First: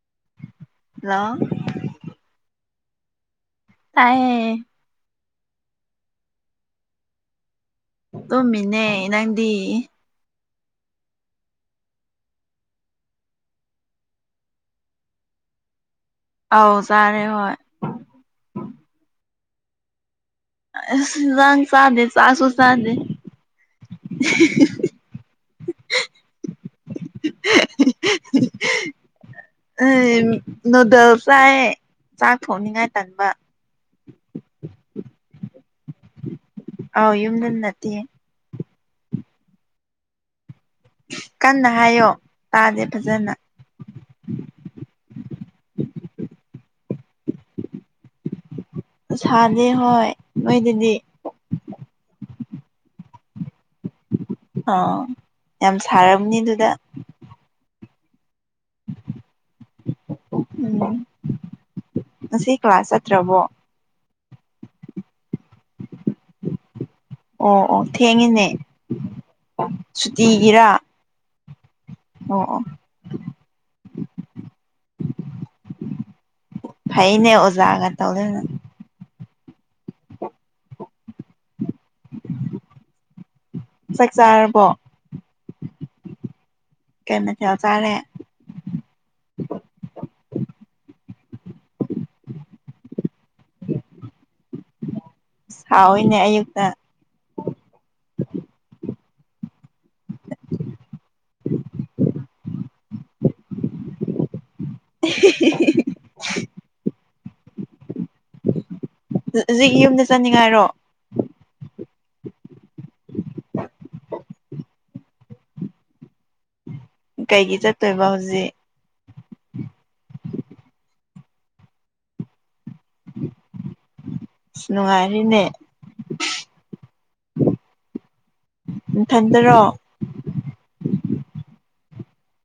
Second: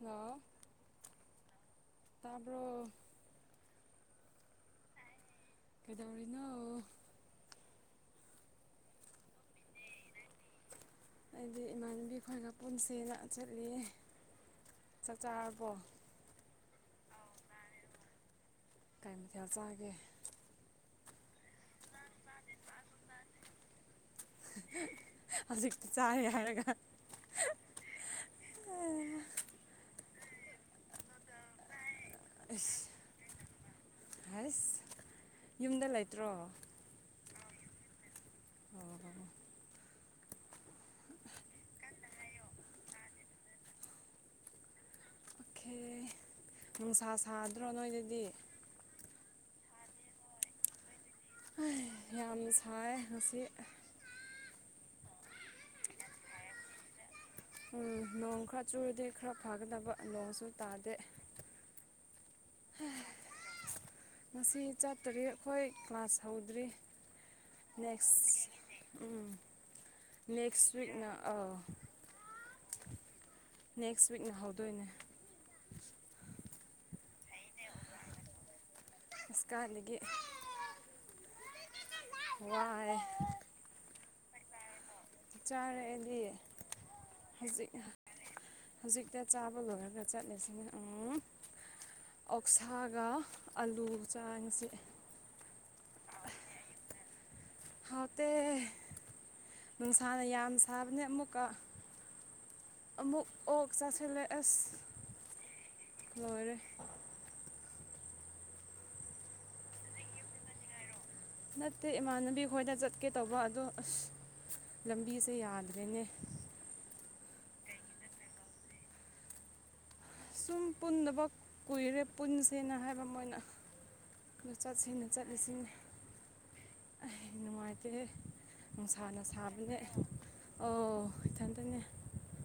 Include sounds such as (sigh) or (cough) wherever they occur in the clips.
ꯍꯂ ꯍꯜꯂꯣ ꯇꯄꯣ ꯇꯌꯦ ꯀꯩꯗꯧꯔꯤꯅꯣ ꯇꯨꯝꯃꯤꯅꯦ ꯅꯪꯗꯤ ꯑꯩꯗꯤ ꯏꯃꯥꯟꯅꯕꯤ ꯈꯔꯒ ꯄꯨꯟꯁꯤꯗ ꯆꯠꯂꯤ ꯆꯥꯛꯆꯥꯔꯕꯣ ꯑꯥꯎ ꯆꯥꯔꯦ ꯍꯣꯏ ꯆ ꯇꯒꯦ ꯖꯥꯡ ꯁꯥꯗꯦ ꯆꯥꯁꯁꯨ ꯁꯥꯗꯦ ꯍꯧꯖꯤꯛꯇꯤ ꯆꯥꯏꯔꯦ ꯍꯥꯏꯔꯒ ꯎ ꯅꯨꯨꯗꯜꯁꯥꯏ ꯆꯥꯛ ꯑꯁ ꯊꯣꯡꯅꯤꯡꯉꯥꯏ ꯇꯟꯕ ꯍꯁ ꯌꯨꯝꯗ ꯂꯩꯇ꯭ꯔꯣ ꯑꯧ (inaudible) ꯑꯣ ꯀꯟꯅ ꯍꯥꯏꯌꯣ ꯇꯥꯗꯦ ꯐꯖꯅ ꯑꯣꯦ ꯅꯨꯡꯁꯥ ꯁꯥꯗ꯭ꯔꯣ ꯅꯣꯏꯗꯗꯤ ꯁꯥꯗꯦ ꯍꯣꯏ ꯃꯣꯏꯗꯨꯗꯤ ꯌꯥꯝꯅ ꯁꯥꯏ ꯉꯁꯤ ꯑꯥ ꯌꯥꯝ ꯁꯥꯔꯕꯅꯤ ꯑꯗꯨꯗ ꯎꯝ ꯅꯣꯡ ꯈꯔ ꯆꯨꯔꯗꯦ ꯈꯔ ꯐꯒꯗꯕ ꯅꯣꯡꯁꯨ ꯇꯥꯗꯦ ꯎꯝ ꯉꯁꯤ ꯀ꯭ꯂꯥꯁ ꯆꯠꯇ꯭ꯔꯕꯣ ꯉꯁꯤ ꯆꯥꯇꯔꯦꯠ ꯑꯩꯈꯣꯏ ꯀ꯭ꯂꯥꯁ ꯍꯧꯗ꯭ꯔꯤ ꯑꯣ ꯑꯣ ꯅꯦꯛꯁ ꯊꯦꯡꯉꯤꯅꯦ ꯎꯝ ꯁꯨꯇꯤꯒꯤꯔꯥ ꯅꯦꯛꯁ ꯋꯤꯛꯅ ꯑꯥꯎ ꯑꯣ ꯑꯣ ꯅꯦꯛꯁ ꯋꯤꯛꯅ ꯍꯧꯗꯣꯏꯅꯦ ꯐꯩꯅꯦ ꯑꯣꯖꯥꯒ ꯇꯧ ꯂꯩꯦꯅꯪ ꯑꯁꯀꯥ ꯂꯩ ꯋꯥꯦ ꯆꯥꯔꯔꯕ ꯃꯊꯦꯜ ꯍꯧꯖꯤꯛ ꯆꯥꯔꯦ ꯍꯧꯖꯤꯛ ꯆꯥꯕ ꯆꯠꯂꯁꯤꯅꯦ ꯎ ꯑꯣꯛꯁꯥꯒ ꯑꯥꯂꯨꯒ ꯆꯥꯡꯁꯦ ꯁꯥꯑꯣꯏꯅꯦ ꯑꯌꯨꯛꯇ ꯐꯥꯎꯇꯦ ꯅꯨꯡꯁꯥꯅ ꯌꯥꯝ ꯁꯥꯕꯅꯦ ꯑꯃꯨꯛꯀ ꯑꯃꯨꯛ ꯑꯣꯛ ꯆꯥꯁꯤꯜꯂꯦ ꯑꯁ ꯂꯣꯏꯔꯦ ꯍꯧꯖꯤꯛ ꯌꯨꯝꯗ ꯆꯠꯅꯤꯡꯉꯥꯏꯔꯣ ꯦ ꯏꯃꯥꯟꯅꯕꯤ ꯈꯣꯏꯅ ꯆꯠꯀꯦ ꯇꯧꯕ ꯑꯗꯣ ꯑꯁ ꯂꯝꯕꯤꯁꯦ ꯌꯥꯗ꯭ꯔꯦꯅꯦ ꯀꯩꯒꯤ ꯆꯠꯇꯣꯏꯕ ꯍꯧꯖꯤꯛ ꯁꯨꯝ ꯄꯨꯟꯗꯕ ꯀꯨꯏꯔꯦ ꯄꯨꯟꯁꯦꯅ ꯍꯥꯏꯕ ꯑꯃꯣꯏꯅ ꯑꯗ ꯑꯁ ꯆꯠꯁꯤꯅ ꯅꯨꯡꯉꯥꯏꯔꯤꯅꯦ ꯆꯠꯂꯤꯁꯤ ꯑꯩ ꯅꯨꯡꯉꯥꯏꯇꯦ ꯅꯨꯡꯁꯥꯅ ꯅꯊꯟꯗꯔꯣ ꯁꯥꯕꯅꯦ ꯑꯣ ꯏꯊꯟꯇꯅꯦ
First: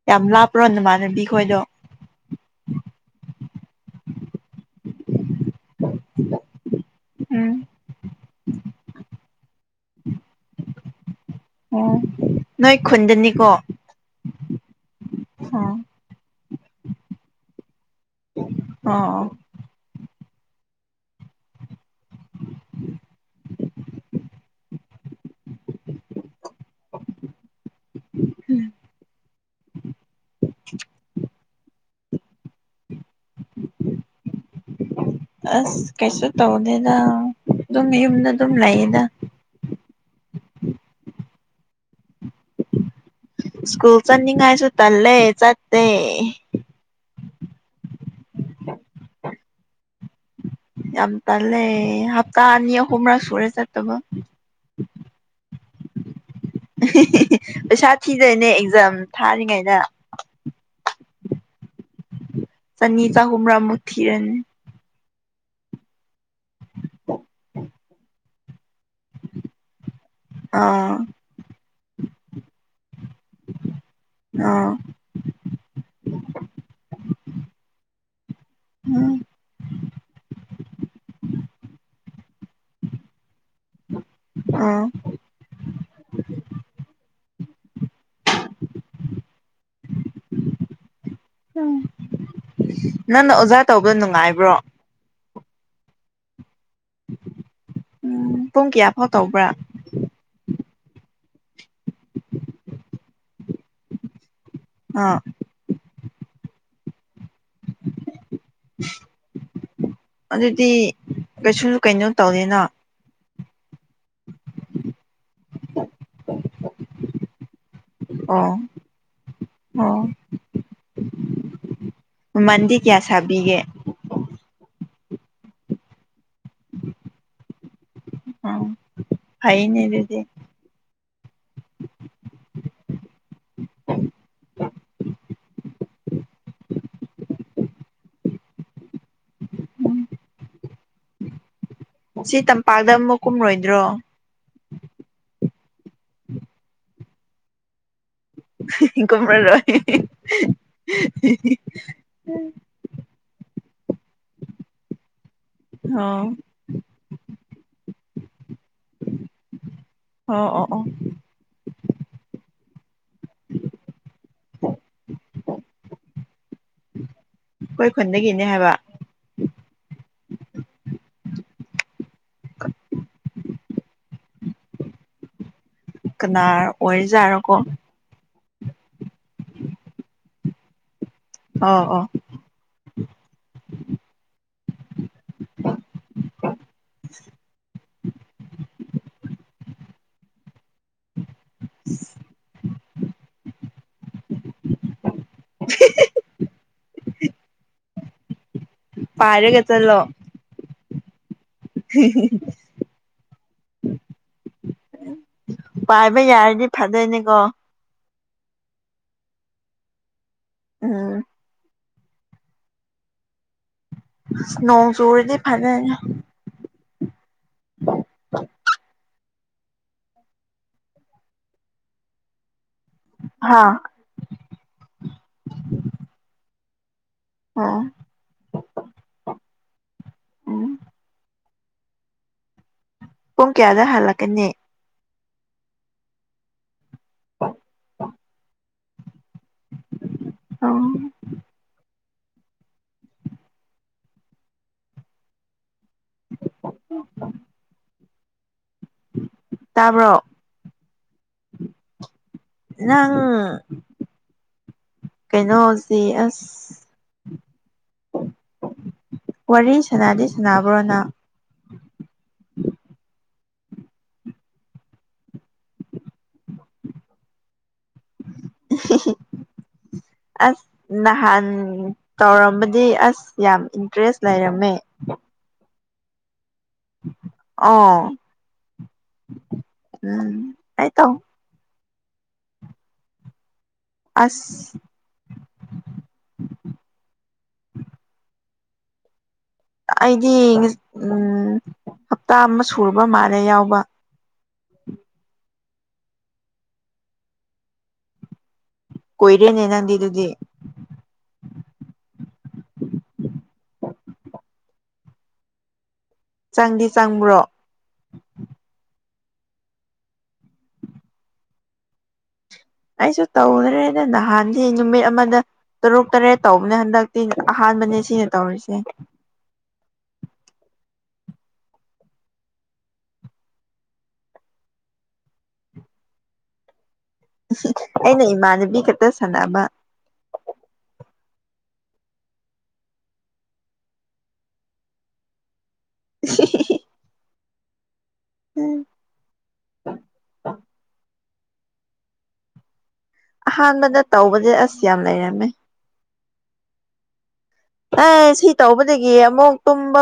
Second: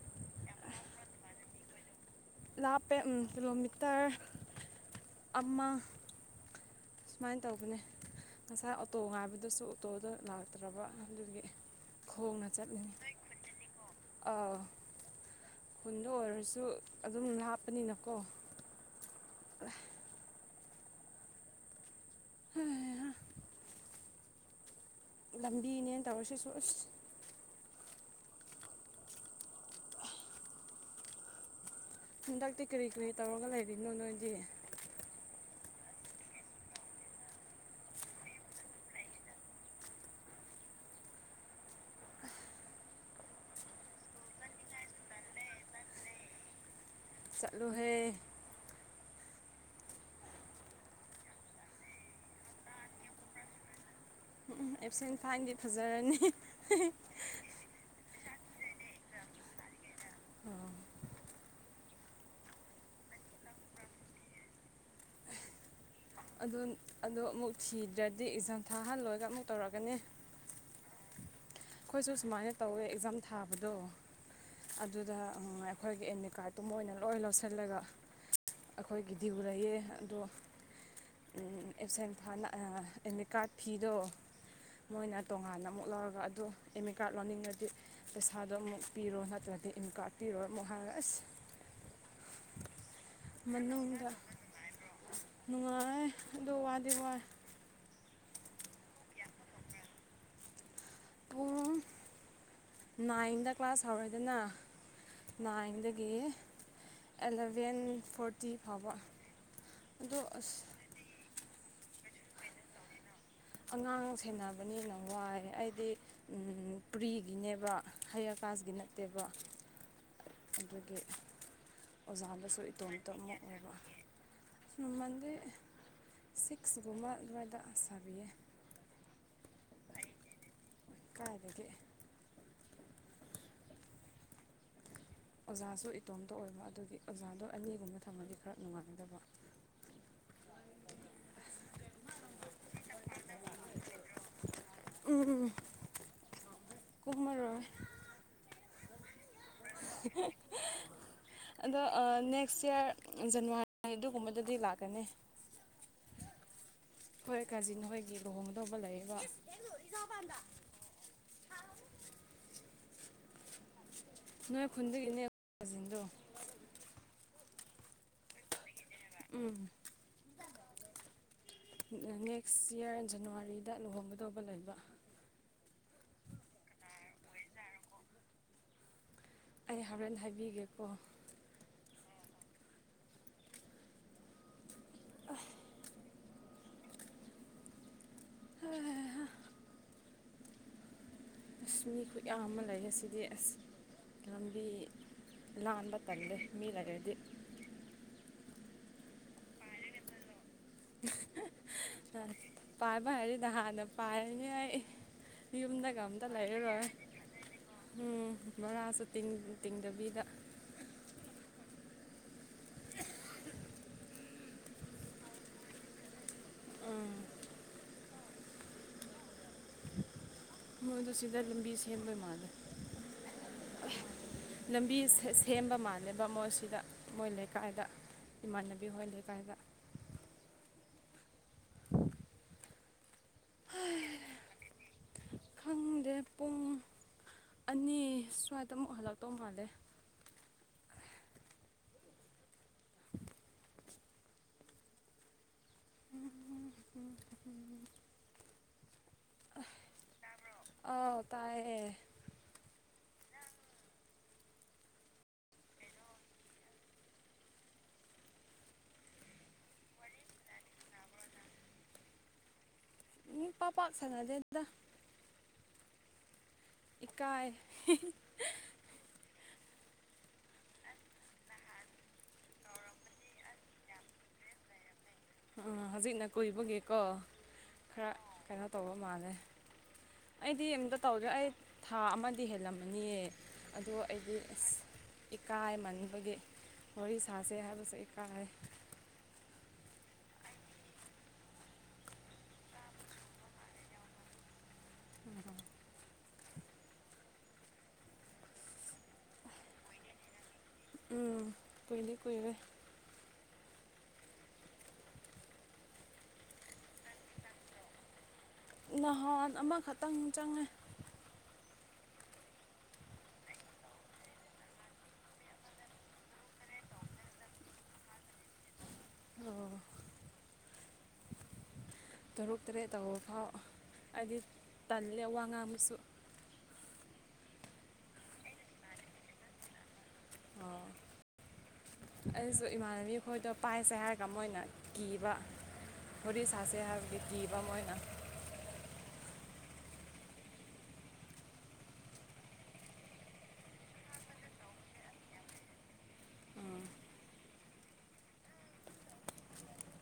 ꯌꯥꯝ ꯂꯥꯞꯄ꯭ꯔꯣ ꯅꯃꯅꯕꯤ ꯈꯣꯏꯗꯣ ꯂꯥꯄꯦ ꯎꯝ ꯀꯤꯂꯣꯃꯤꯇꯔ ꯑꯃꯃ ꯁꯨꯃꯥꯏꯅ ꯎꯝ ꯇꯧꯕꯅꯦ ꯉꯁꯥꯏ ꯑꯣꯇꯣ ꯉꯥꯏꯕꯗꯨꯁꯨ ꯑꯣꯇꯣꯗ ꯂꯥꯛꯇ꯭ꯔꯕ ꯑꯗꯨꯒꯤ ꯑꯣ ꯈꯣꯡꯅ ꯅꯣꯏ ꯆꯠꯂꯤꯅꯤ ꯈꯨꯟꯗꯅꯤꯀꯣ ꯑꯥ ꯑꯣ ꯈꯨꯟꯗ ꯑꯣꯏꯔꯁꯨ ꯑꯗꯨꯝ ꯂꯥꯞꯄꯅꯤꯅ ꯑꫭ ꯑꫭ ꯍꯣꯏ (unintelligible) ꯂꯝꯕꯤꯅꯦꯅ ꯇꯧꯔꯤꯁꯤꯁꯨ ꯑꯁ ꯎꯝ ꯍꯟꯗꯛꯇꯤ ꯀꯔꯤ ꯀꯔꯤ ꯇꯧꯔꯒ ꯂꯩꯔꯤꯅꯣ ꯅꯣꯏꯗꯤ ꯑꯁ ꯀꯩꯁꯨ ꯇꯧꯗꯦꯗ ꯑꯗꯨꯝ ꯌꯨꯝꯗ ꯑꯗꯨꯝ ꯂꯩꯌꯦꯗ ꯁ꯭ꯀꯨꯜ ꯆꯠꯅꯤꯡꯉꯥꯏꯁꯨ ꯇꯜꯂꯦ ꯆꯠꯇꯦ ꯆꯂꯨ ꯍꯦ ꯌꯥꯝ ꯇꯦꯟꯂ‌ꯦ ꯍꯞꯇꯥ ꯑꯅꯤ ꯑꯍꯨꯝ ꯔꯛ ꯁꯨꯔ‌ꯦ ꯆꯠ ꯇꯕꯥ ꯎꯝ ꯑꯦꯞꯁ‌ꯦꯟ ꯐꯥꯟꯗꯤ ꯐꯖꯔꯅꯤ ꯄꯩꯁꯥ ꯊꯤꯗꯣꯏꯅꯦ ꯑꯦꯛꯖꯥꯝ ꯊꯥꯔꯤꯉꯩꯗ ꯑꯣ ꯆꯅꯤ ꯆꯍꯨꯝꯔꯥ ꯃꯨꯛ ꯊꯤꯔꯥꯅꯤ ꯑꯗꯣ ꯑꯗꫭ ꯑꯃꯨꯛ ꯊꯤꯗ꯭ꯔꯗꯤ ꯑꯦꯛꯖꯥꯝ ꯊꯥꯍꯜꯂꯣꯏꯒ ꯑꯃꯨꯛ ꯇꯧꯔꯛꯀꯅꯤ ꯑꯥ ꯑꯩꯈꯣꯏꯁꯨ ꯁꯨꯃꯥꯏꯅ ꯇꯧꯋꯦ ꯑꯦꯛꯖꯥꯝ ꯊꯥꯕꯗꯣ ꯑꯥ ꯑꯗꯨꯗ ꯑꯩꯈꯣꯏꯒꯤ ꯑꯦꯠꯃꯤ ꯀꯥꯔꯠꯇꯨ ꯃꫭꯏꯅ ꯂꯣꯏ ꯂꯧꯁꯤꯜꯂꯒ ꯎꯝ ꯑꯩꯈꯣꯏꯒꯤꯗꯤ ꯎꯔꯛꯑꯦ ꯑꯗꯣ ꯑꯦꯞꯁꯦꯟꯅ ꯑꯦꯗꯃꯤꯠ ꯀꯥꯔꯠ ꯐꯤꯗꯣ ꯑꯥ ꯃꯣꯏꯅ ꯇꯣꯉꯥꯟꯅ ꯑꯃꯨꯛ ꯂꯧꯔꯒ ꯑꯗꯨ ꯑꯠꯃꯤ ꯀꯥꯔꯠꯗ ꯂꯧꯅꯤꯡꯉꯗꯤ ꯄꯩꯁꯥꯗꯣ ꯑꯃꯨꯛ ꯄꯤꯔꯣ ꯅꯠꯇ꯭ꯔꯗꯤ ꯏꯃꯠ ꯀꯥꯔꯗ ꯄꯤꯔꯣꯏ ꯑꯃꯨꯛ ꯍꯥꯟꫪ‌ꯦ ꯑꯁ ꯎꯝ ꯅꯪꯅ ꯑꯣꯖꯥ ꯇꯧꯕꯗ ꯃꯅꯨꯡꯗ ꯅꯨꯡꯉꯥꯏꯕ꯭ꯔꯣ ꯅꯨꯡꯉꯥꯏ ꯑꯗ‌ꫭ ꯋꯥꯗꯤꯋꯥꯏ ꯎꯝ ꯄꯨꯡ ꯀꯌꯥ ꯐꯥꯎ ꯇꯧꯕ꯭ꯔꯥ ꯄꯨꯡ ꯅꯥꯏꯟꯗ ꯀ꯭ꯂꯥꯁ ꯍꯧꯔꯣꯏꯗꯅ ꯑꯥ ꯅꯥꯏꯟ ꯒꯤ ꯑꯦꯂꯚꯦꯟ ꯐꯣꯔ ꯇꯤ ꯐꯥꯎꯕ ꯑꯗꯨ ꯑꯁ ꯑꯗꯨꯗꯤ ꯀꯩꯁꯨ ꯀꯩꯅꯣ ꯇꯧꯗ‌ꯦꯅꯥ ꯑꯉꯥꯡ ꯁꯦꯟꯅꯕꯅꯤꯅ ꯋꯥꯏ ꯑꯩꯗꯤ ꯎꯝ ꯄꯨ꯭ꯔꯤꯒꯤꯅꯦꯕ ꯍꯥꯏꯌꯥꯔ ꯑꯣ ꯀꯥꯁꯀꯤ ꯅꯠꯇꯦꯕ ꯑꯣ ꯑꯗꯨꯒꯤ ꯑꯣꯖꯥꯗꯁꯨ ꯃꯃꯟꯗꯤ ꯀꯌꯥ ꯏꯇꯣꯝꯇ ꯑꯃꯨꯛ ꯁꯥꯕꯤꯒꯦ ꯑꯣꯏꯕ ꯃꯝꯟꯗꯤ ꯁꯤꯛꯁ ꯒꯨꯝꯕ ꯑꯗꯨꯥꯏꯅ ꯁꯕꯤꯌꯦ ꯎꯝ ꯐꯥꯏꯅꯦ ꯑꯗꯨꯗꯤ ꯀꯥꯏꯗꯒꯤ ꯑꯣꯖꯥꯁꯨ ꯏꯇꯣꯝꯇ ꯑꯣꯏꯕ ꯑꯗꯨꯒꯤ ꯑꯣꯖꯥꯗꯣ ꯑꯅꯤꯒꯨꯝꯕ ꯊꯝꯃꯗꯤ ꯈꯔ ꯅꯨꯡꯉꯥꯏꯗꯕ ꯎꯝ ꯁꯤ ꯇꯝꯄꯥꯛꯇ ꯑꯃꯨꯛ ꯀꯨꯝꯔꯣꯏꯗ꯭ꯔꯣ ꯎꯝ ꯀꯨꯝꯃꯔꯣꯏ ꯀꯨꯝꯃꯔꯣꯏ ꯑꯗꯣ ꯅꯦꯛꯁ ꯏꯌꯥꯔ ꯖꯅꯋꯥꯔꯤ ꯑꯗꯨꯒꯨꯝꯕꯗꯗꯤ ꯂꯥꯛꯀꯅꯤ ꯑꫭ ꯑꯈꫭꯏ ꯀꯥꯖꯤꯟ ꯑꯃꯒꯤ ꯂꯨꯍꯣꯡꯒꯗꯧꯕ ꯂꯩꯕꯥ ꯑꯣ ꯑꯣ ꯑꯣ ꯅꯣꯏ ꯈꯨꯟꯗꯒꯤꯅꯦꯥꯁꯤꯡꯟꯗꯣ (unintelligible) ꯑꯩꯈꯣꯏ ꯈꯨꯟꯗꯒꯤꯅꯦ ꯍꯥꯏꯕ ꯎꯝ ꯅꯦꯛꯁ ꯏꯌꯥꯔ ꯖꯅꯋꯥꯔꯤꯗ ꯂꯨꯍꯣꯡꯒꯗꯧꯕ ꯂꯩꯕ ꯀꯅꯥ ꯑꯣꯏꯖꯥꯔꯣꯀꯣ ꯑꯩ ꯍꯣꯔꯦꯟ ꯍꯥꯏꯕꯤꯒꯦꯀꯣ ꯑꯥ ꯑꯥ ꯑ ꯑ ꯑ ꯑꯁꯃꯤ ꯈꯨꯌꯥ ꯑꯃ ꯂꯩꯌꯦ ꯑꯁꯤꯗꯤ ꯑꯁ ꯂꯝꯕꯤ ꯂꯝꯕ ꯇꯝꯗꯦ ꯃꯤ ꯂꯩꯔꯗꯤ ꯄꯥꯔ ꯀꯦꯠꯇꯂꯣ ꯑ ꯄꯥꯏꯕ ꯍꯥꯏꯔꯤꯗ ꯍꯥꯟꯅ ꯄꯥꯏꯔꯅꯤ ꯑꯩ ꯌꯎꯨꯝꯗ ꯄꯥꯏꯕ ꯈꯝꯗ ꯌꯥꯔꯗꯤ ꯂꯩꯔꯦꯔ ꯐꯗꯣꯏꯅꯤꯀꯣ ꯎꯝ ꯕꯣꯔꯥꯁꯨ ꯇꯤꯡꯗꯕꯤꯗ ꯎꯝ ꯅꯣꯡ ꯆꯨꯔꯗꯤ ꯐꯅ (inaudible) ꯃꯣꯏ ꯑꯗꯨ ꯁꯤꯗ ꯂꯝꯕꯤ ꯁꯦꯝꯕ ꯃꯥꯜꯂꯦ ꯍꯥ ꯂꯝꯕꯤ ꯁꯦꯝꯕ ꯃꯥꯜꯂꯦꯕ ꯃꯣꯏꯁꯤꯗ ꯃꯣꯏ ꯑꯣ ꯂꯩꯀꯥꯏꯗ ꯏꯃꯥꯟꯅꯕꯤ ꯍꯣꯏ ꯂꯩꯀꯥꯏꯗ ꯎꯝ ꯄꯨꯡ ꯀꯌꯥꯗ ꯍꯜꯂꯛꯀꯅꯤ ꯈꯪꯗꯦ ꯄꯨꯡ ꯑꯅꯤ ꯁ꯭ꯋꯥꯏꯗ ꯑꯃꯨꯛ ꯍꯜꯂꯛꯇꯧ ꯃꯥꯜꯂꯦ ꯑ ꯄ ꯀꯥꯡꯄ ꯇꯥꯕ꯭ꯔꯣ ꯑꯥꯎ ꯇꯥꯏꯌꯦ ꯑꯥꯡ ꯀꯩꯅꯣꯁꯦ ꯑꯁ ꯋꯥꯔꯤ ꯁꯅꯥꯗꯤ ꯁꯅꯕ꯭ꯔꯣꯅ ꯃꯤ ꯄꯥꯄ ꯁꯉꯗꯦꯗ ꯑꯦꯀꯥꯏ ꯑꯁ ꯅꯍꯥꯟ ꯇꯧꯔꯝꯕꯗꯤ ꯑꯁ ꯌꯥꯝ ꯏꯟꯇꯔꯦꯁ ꯂꯩꯔꯝꯃꯦ ꯍꯧꯖꯤꯛꯅ ꯀꯨꯏꯕꯒꯤꯀꯣ ꯑꯣ ꯈꯔ ꯀꯩꯅꯣ ꯇꯧꯕ ꯃꯥꯜꯂꯦ ꯎꯝ ꯑꯩꯗꯤ ꯑꯩ ꯑꯝꯇ ꯇꯧ ꯇꯧꯗꯦ ꯑꯩ ꯊꯥ ꯑꯃꯗꯤ ꯍꯦꯜꯂꯝꯃꯅꯤꯌꯦ ꯑꯗꯣ ꯑꯩꯗꯤ ꯑ ꯑꯁ ꯏꯀꯥꯏꯃꯟꯕꯒꯤ ꯋꯥꯔꯤꯣ ꯁꯥꯁꯦ ꯍꯥꯏꯕꯁꯨ ꯏꯀꯥꯏ ꯑꯩꯗꯤ ꯎꯝ ꯍꯞꯇꯥ ꯑꯃ ꯁꯨꯔꯕ ꯃꯥꯜꯂꯦ ꯌꯥꯎꯕ ꯎ ꯀꯣꯏꯔ ꯅꯅꯥꯗꯤꯗꯨꯗꯤ ꯎꯝ ꯀꯣꯏꯅ ꯀꯨꯏꯔꯦ ꯆꯪꯗꯤ ꯆꯪꯕ꯭ꯔꯣ ꯅꯍꯥꯟ ꯑꯃꯈꯛꯇꯪ ꯆꯪꯉꯦ ꯑꯩꯁꯨ ꯇꯧꯗ꯭ꯔꯦꯗ ꯅꯍꯥꯟꯁꯤ ꯅꯨꯃꯤꯠ ꯑꯃꯗ ꯇꯔꯨꯛ ꯇꯔꯦꯠ ꯇꯧꯕꯅꯦ ꯍꯟꯗꯛꯇꯤ ꯑꯥꯟꯕ ꯑꯥꯟꯕꯅꯦ ꯁꯤꯅ ꯇꯧꯔꯤꯁꯦ ꯑꯣ ꯇꯔꯨꯛ ꯇꯔꯦꯠ ꯇꯧꯕ ꯐꯥꯎ ꯍꯥꯏꯗꯤ ꯇꯜꯂꯦ ꯋꯥ ꯉꯥꯡ ꯑꯃꯁꯨꯁꯨ ꯑꯩꯅ ꯏꯃꯥꯟꯅꯕꯤ ꯈꯛꯇ ꯁꯥꯟꯅꯕ ꯑꯩꯁꯨ ꯏꯃꯥꯟꯅꯕꯤ ꯈꯣꯏꯗꯣ ꯄꯥꯏꯁꯦ ꯍꯥꯏꯔꯒ ꯃꯣꯏꯅ ꯀꯤꯕ ꯍꯔꯤ ꯆꯥꯁꯦ ꯍꯥꯏ ꯀꯕ ꯃꯣꯏꯅ ꯎꯝ ꯑ ꯑꯍꯥꯟꯕꯗ ꯇꯧꯕꯁ ꯑꯁ ꯌꯥꯝ ꯂꯩꯔꯝꯃꯦ ꯑꯦ ꯁꯤ ꯇꯧꯕꯗꯒꯤ ꯑꯃꯨꯛ ꯇꯨꯝꯕ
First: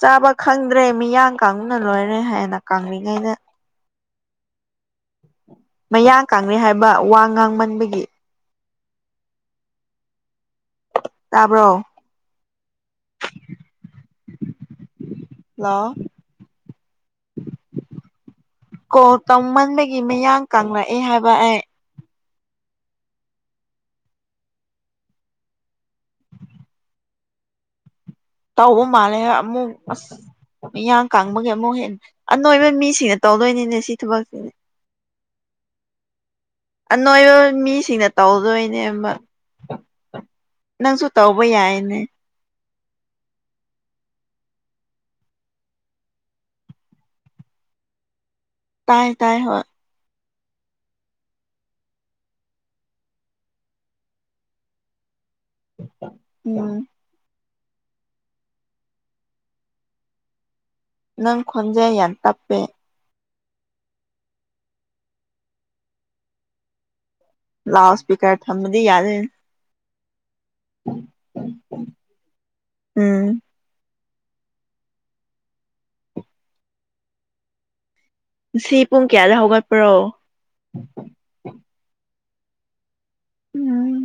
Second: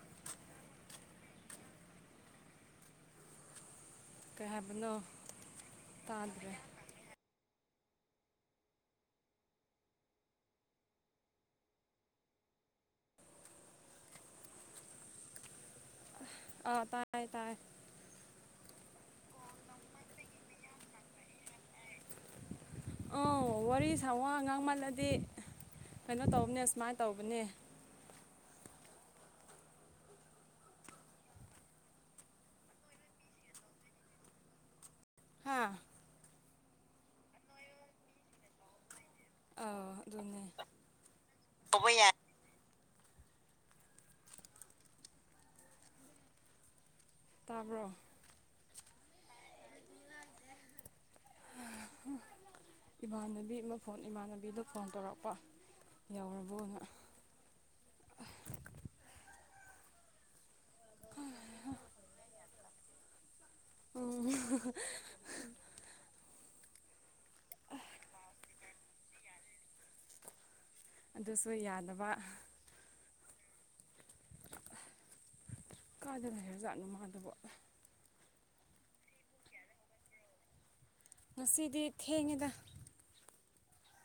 ꯆꯥꯕ ꯈꯪꯗ꯭ꯔꯦ ꯃꯤꯌꯥꯡ ꯀꯥꯡꯨꯅ ꯂꯣꯏꯔꯦ ꯍꯥꯏꯅ ꯀꯪꯂꯤꯉꯩꯗ ꯀ ꯃꯌꯥ ꯀꯅꯩ ꯍꯥꯏꯕ ꯋꯥ ꯉꯥꯡꯃꯟꯕꯒꯤ ꯇꯕꯣ ꯍ ꯑꯥ ꯇꯥꯏ ꯇꯥꯏ ꯀꯣ ꯇꯧꯃꯟꯕꯗꯒꯤ ꯃꯤꯌꯥꯡ ꯀꯪꯂꯛꯑꯦ ꯍꯥꯏꯕ ꯑꯩ ꯑꯥꯎ ꯋꯥꯔꯤ ꯁꯃꯛ ꯑꯉꯥꯡ ꯃꯥꯜꯂꯗꯤꯦ ꯀꯩꯅꯣ ꯇꯧꯕꯅꯦ ꯁꯨꯃꯥꯏꯅ ꯇꯧꯕꯅꯦ ꯇ ꯍꯨ ꯃꯥꯅꯦ ꯑꯃꯨꯛ ꯃꯤꯤꯌꯥꯡ ꯀꯥꯡꯥꯡꯕꯒꯤ ꯑꯃꯨꯛ ꯍꯦꯟꯅ ꯑꯅꯣꯏꯕ ꯃꯤꯁꯤꯡꯅ ꯇꯧꯗꯣꯏꯅꯤꯅꯦ ꯁꯤ ꯊꯕꯛꯁꯤꯗꯤ ꯍꯥ ꯑ ꯅꯣꯏꯕ ꯃꯤꯁꯤꯡꯅ ꯇꯧꯗꯣꯏꯅꯦ ꯑꯥ ꯑꯗꯨꯅꯦ ꯅꯪꯁꯨ ꯇꯧꯕ ꯕꯩ ꯌꯥꯅꯦ ꯇꯥꯕ꯭ꯔꯣ ꯇꯥꯏ ꯇꯥꯏ ꯍ ꯏꯃꯥꯟꯅꯕꯤ ꯑꯃ ꯐꯣꯟ ꯏꯃꯥꯟꯅꯕꯤꯗ ꯐꯣꯟ ꯇꯧꯔꯛꯄ ꯌꯥꯎꯔꯕ ꯎꯝ ꯑꯣꯏꯅ ꯅꯪ ꯈꯣꯟꯖꯩ ꯌꯥꯟ ꯇꯞꯄꯦ ꯎꯝ ꯂꯥꯎꯗ ꯁꯄꯤꯀꯔ ꯊꯝꯕꯗꯤ ꯌꯥꯗ ꯑꯗꯨꯁꯨ ꯌꯥꯗꯕ ꯎꯝ ꯀꯥꯗ ꯂꯩꯔ ꯖꯥꯠꯅꯤ ꯃꯥꯗꯨꯕꯣ ꯁꯤ ꯄꯨꯡ ꯀꯌꯥꯗ ꯍꯧꯒꯠꯄ꯭ꯔꯣ ꯉꯁꯤꯗꯤ ꯊꯦꯡꯑꯦꯗ ꯎꯝ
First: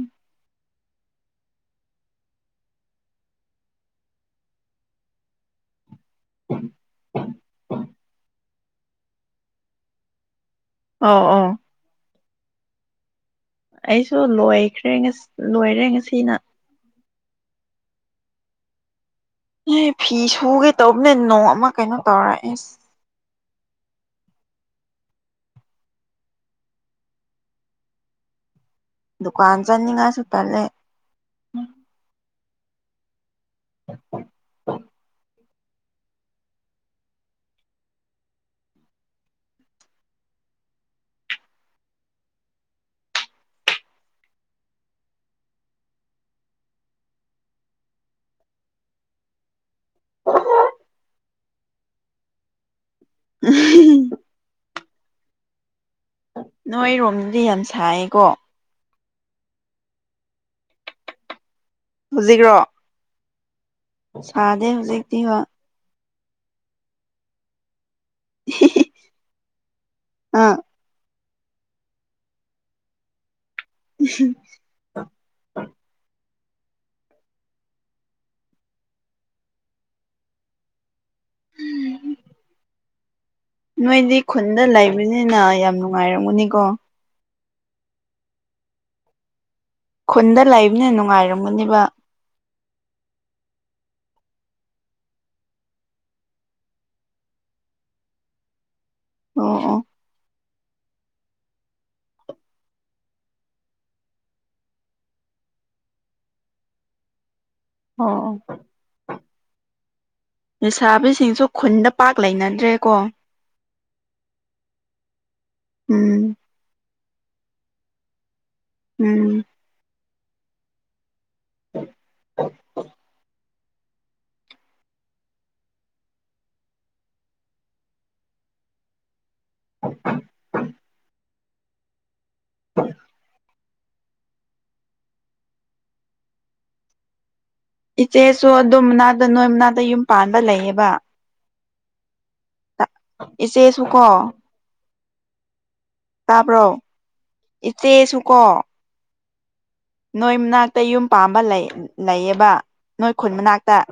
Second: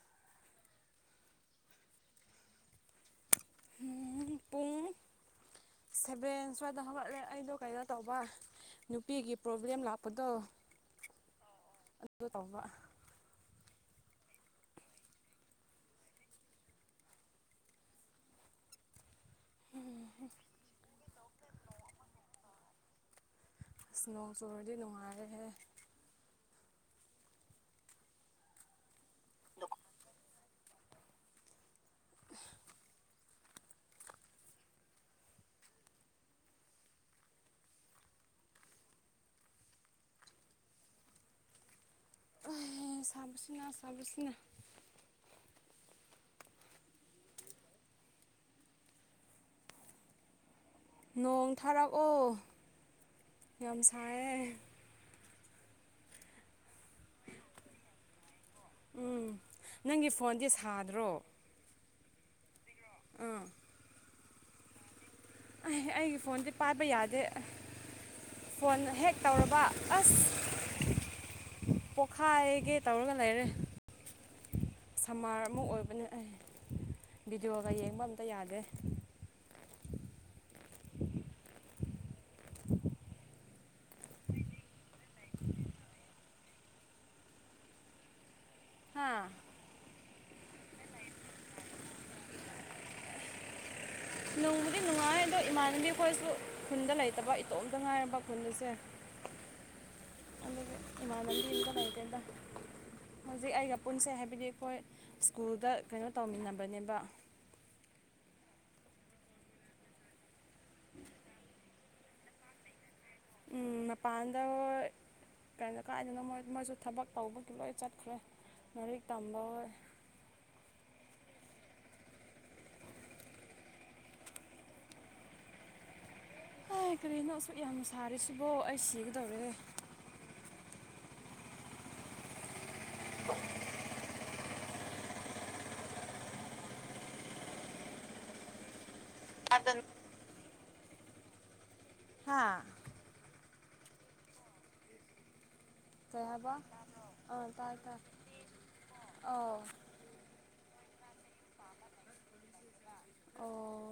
ꯄꯨꯡ ꯁꯚꯦꯟ ꯁ꯭ꯋꯥꯏꯗ ꯍꯧꯒꯠꯂꯦ ꯑꯩꯗꯣ ꯀꯩꯅꯣ ꯇꯧꯕ ꯅꯨꯄꯤꯒꯤ ꯄ꯭ꯔꯣꯕ꯭ꯂꯦꯝ ꯂꯥꯛꯄꯗꯣ ꯑ ꯑ ꯑꯗꯨ ꯇꯧꯕ ꯑꯩꯁꯨ ꯂꯣꯏꯈ꯭ꯔꯦꯁꯤ ꯂꯣꯏꯔꯦ ꯉꯁꯤꯅ ꯑꯦ ꯐꯤ ꯁꯨꯒꯦ ꯇꯧꯕꯅꯦ ꯅꯣꯡꯃ ꯀꯩꯅꯣ ꯇꯧꯔ ꯑꯦꯁ ꯅꯣꯡ ꯆꯨꯔꯗꯤ ꯅꯨꯡꯉꯥꯏꯔꯦꯍꯦ ꯗꯨꯀꯥꯟ ꯆꯠꯅꯤꯡꯉꯥꯏꯁꯨ ꯇꯟꯂꯦ (unintelligible) (unintelligible) ꯅꯣꯡ ꯊꯥꯔꯛꯑꯣ ꯌꯥꯝ ꯁꯥꯏꯌꯦ ꯅꯣꯏꯔꯣꯝꯗꯗꯤ ꯌꯥꯝ ꯁꯥꯏꯌꯦꯀꯣ ꯎꯝ ꯅꯪꯒꯤ ꯐꯣꯟꯗꯤ ꯁꯥꯗ꯭ꯔꯣ ꯍꯧꯖꯤꯛꯔꯣ ꯁꯥꯗꯦ ꯍꯧꯖꯤꯛꯇꯤ ꯋꯥ ꯐꯣꯟꯁꯦ ꯄꯥꯏꯕ ꯌꯥꯗꯦ ꯐꯣꯟ ꯍꯦꯛ ꯇꯧꯔꯕ ꯑꯁ ꯑꯥ ꯄꯣꯛꯈꯥꯏꯒꯦ ꯇꯧꯔꯒ ꯂꯩꯔꯦ (unintelligible) ꯁꯃꯥꯔ ꯑꯃ ꯑꯣꯏꯕꯅꯦ ꯑꯩ ꯚꯗꯤꯑꯣꯒ ꯌꯦꯡꯕ ꯑꯝꯇ ꯌꯥꯗꯦ ꯅꯣꯏꯗꯤ ꯈꯨꯟꯗ ꯂꯩꯕꯅꯤꯅ ꯌꯥꯝ ꯅꯨꯡꯉꯥꯏꯔꯝꯃꯅꯤꯀꯣ ꯍꯥꯥ ꯈꯨꯟꯗ ꯂꯩꯕꯅ ꯅꯨꯡꯉꯥꯏꯔꯝꯒꯅꯦꯕ ꯅꯨꯡꯕꯨꯗꯤ ꯅꯨꯡꯉꯥꯏ ꯑꯗꯣ ꯏꯃꯥꯟꯅꯕꯤ ꯑꯩꯈꯣꯏꯁꯨ ꯈꯨꯟꯗ ꯂꯩꯇꯕ ꯏꯇꯣꯝꯇ ꯉꯥꯏꯔꯕ ꯈꯨꯟ ꯑꯁꯦ ꯑꯣ ꯑꯣ ꯏꯃꯥꯟꯕꯤ ꯑꯃꯠꯇ ꯂꯩꯇ꯭ꯔꯦꯗ ꯍꯧꯖꯤꯛ ꯑꯩꯒ ꯄꯨꯟꯁꯦ ꯍꯥꯏꯕꯗꯤ ꯑꯩꯈꯣꯏ ꯁ꯭ꯀꯨꯜꯗ ꯀꯩꯅꯣ ꯇꯧꯃꯤꯟꯅꯕꯅꯦꯕ ꯑꯣ ꯂꯩꯁꯥꯕꯤꯁꯤꯡꯁꯨ ꯈꯨꯟꯗ ꯄꯥꯛ ꯂꯩꯅꯗ꯭ꯔꯦꯀꯣ ꯃꯄꯥꯟꯗ ꯀꯩꯅꯣ ꯀꯥꯏꯗꯅꯣ ꯎꯝ ꯃꯣꯏ ꯃꯣꯏꯁꯨ ꯊꯕꯛ ꯇꯧꯕꯒꯤ ꯂꯣꯏ ꯆꯠꯈ꯭ꯔꯦ ꯂꯥꯏꯔꯤꯛ ꯇꯝꯕ ꯎꯝ (unintelligible) ꯑꯦ ꯀꯔꯤꯅꯣ ꯑꯁꯨꯛ ꯌꯥꯝ ꯁꯥꯔꯤꯁꯤꯕꯣ ꯑꯩ ꯁꯤꯒꯗꯧꯔꯦ (unintelligible) (unintelligible) ꯏꯆꯦꯁꯨ ꯑꯗꯨꯝꯅꯥꯗ ꯅꯣꯏ ꯃꯅꯥꯗ ꯌꯨꯝ ꯄꯥꯟꯕ ꯂꯩꯑꯕ ꯍꯥꯥ ꯆꯦꯁꯨꯀꯣ ꯀꯩ ꯍꯥꯏꯕ ꯑ ꯇꯥꯏ ꯇꯥꯏ ꯏꯆꯦꯁꯨ ꯀꯣ ꯅꯣꯏ ꯃꯅꯥꯛꯇ ꯌꯨꯝ ꯄꯥꯝꯕ ꯂꯩꯌꯦꯕ ꯅꯣꯏ ꯈꯨꯟ ꯃꯅꯥꯛꯇ ꯑꯣ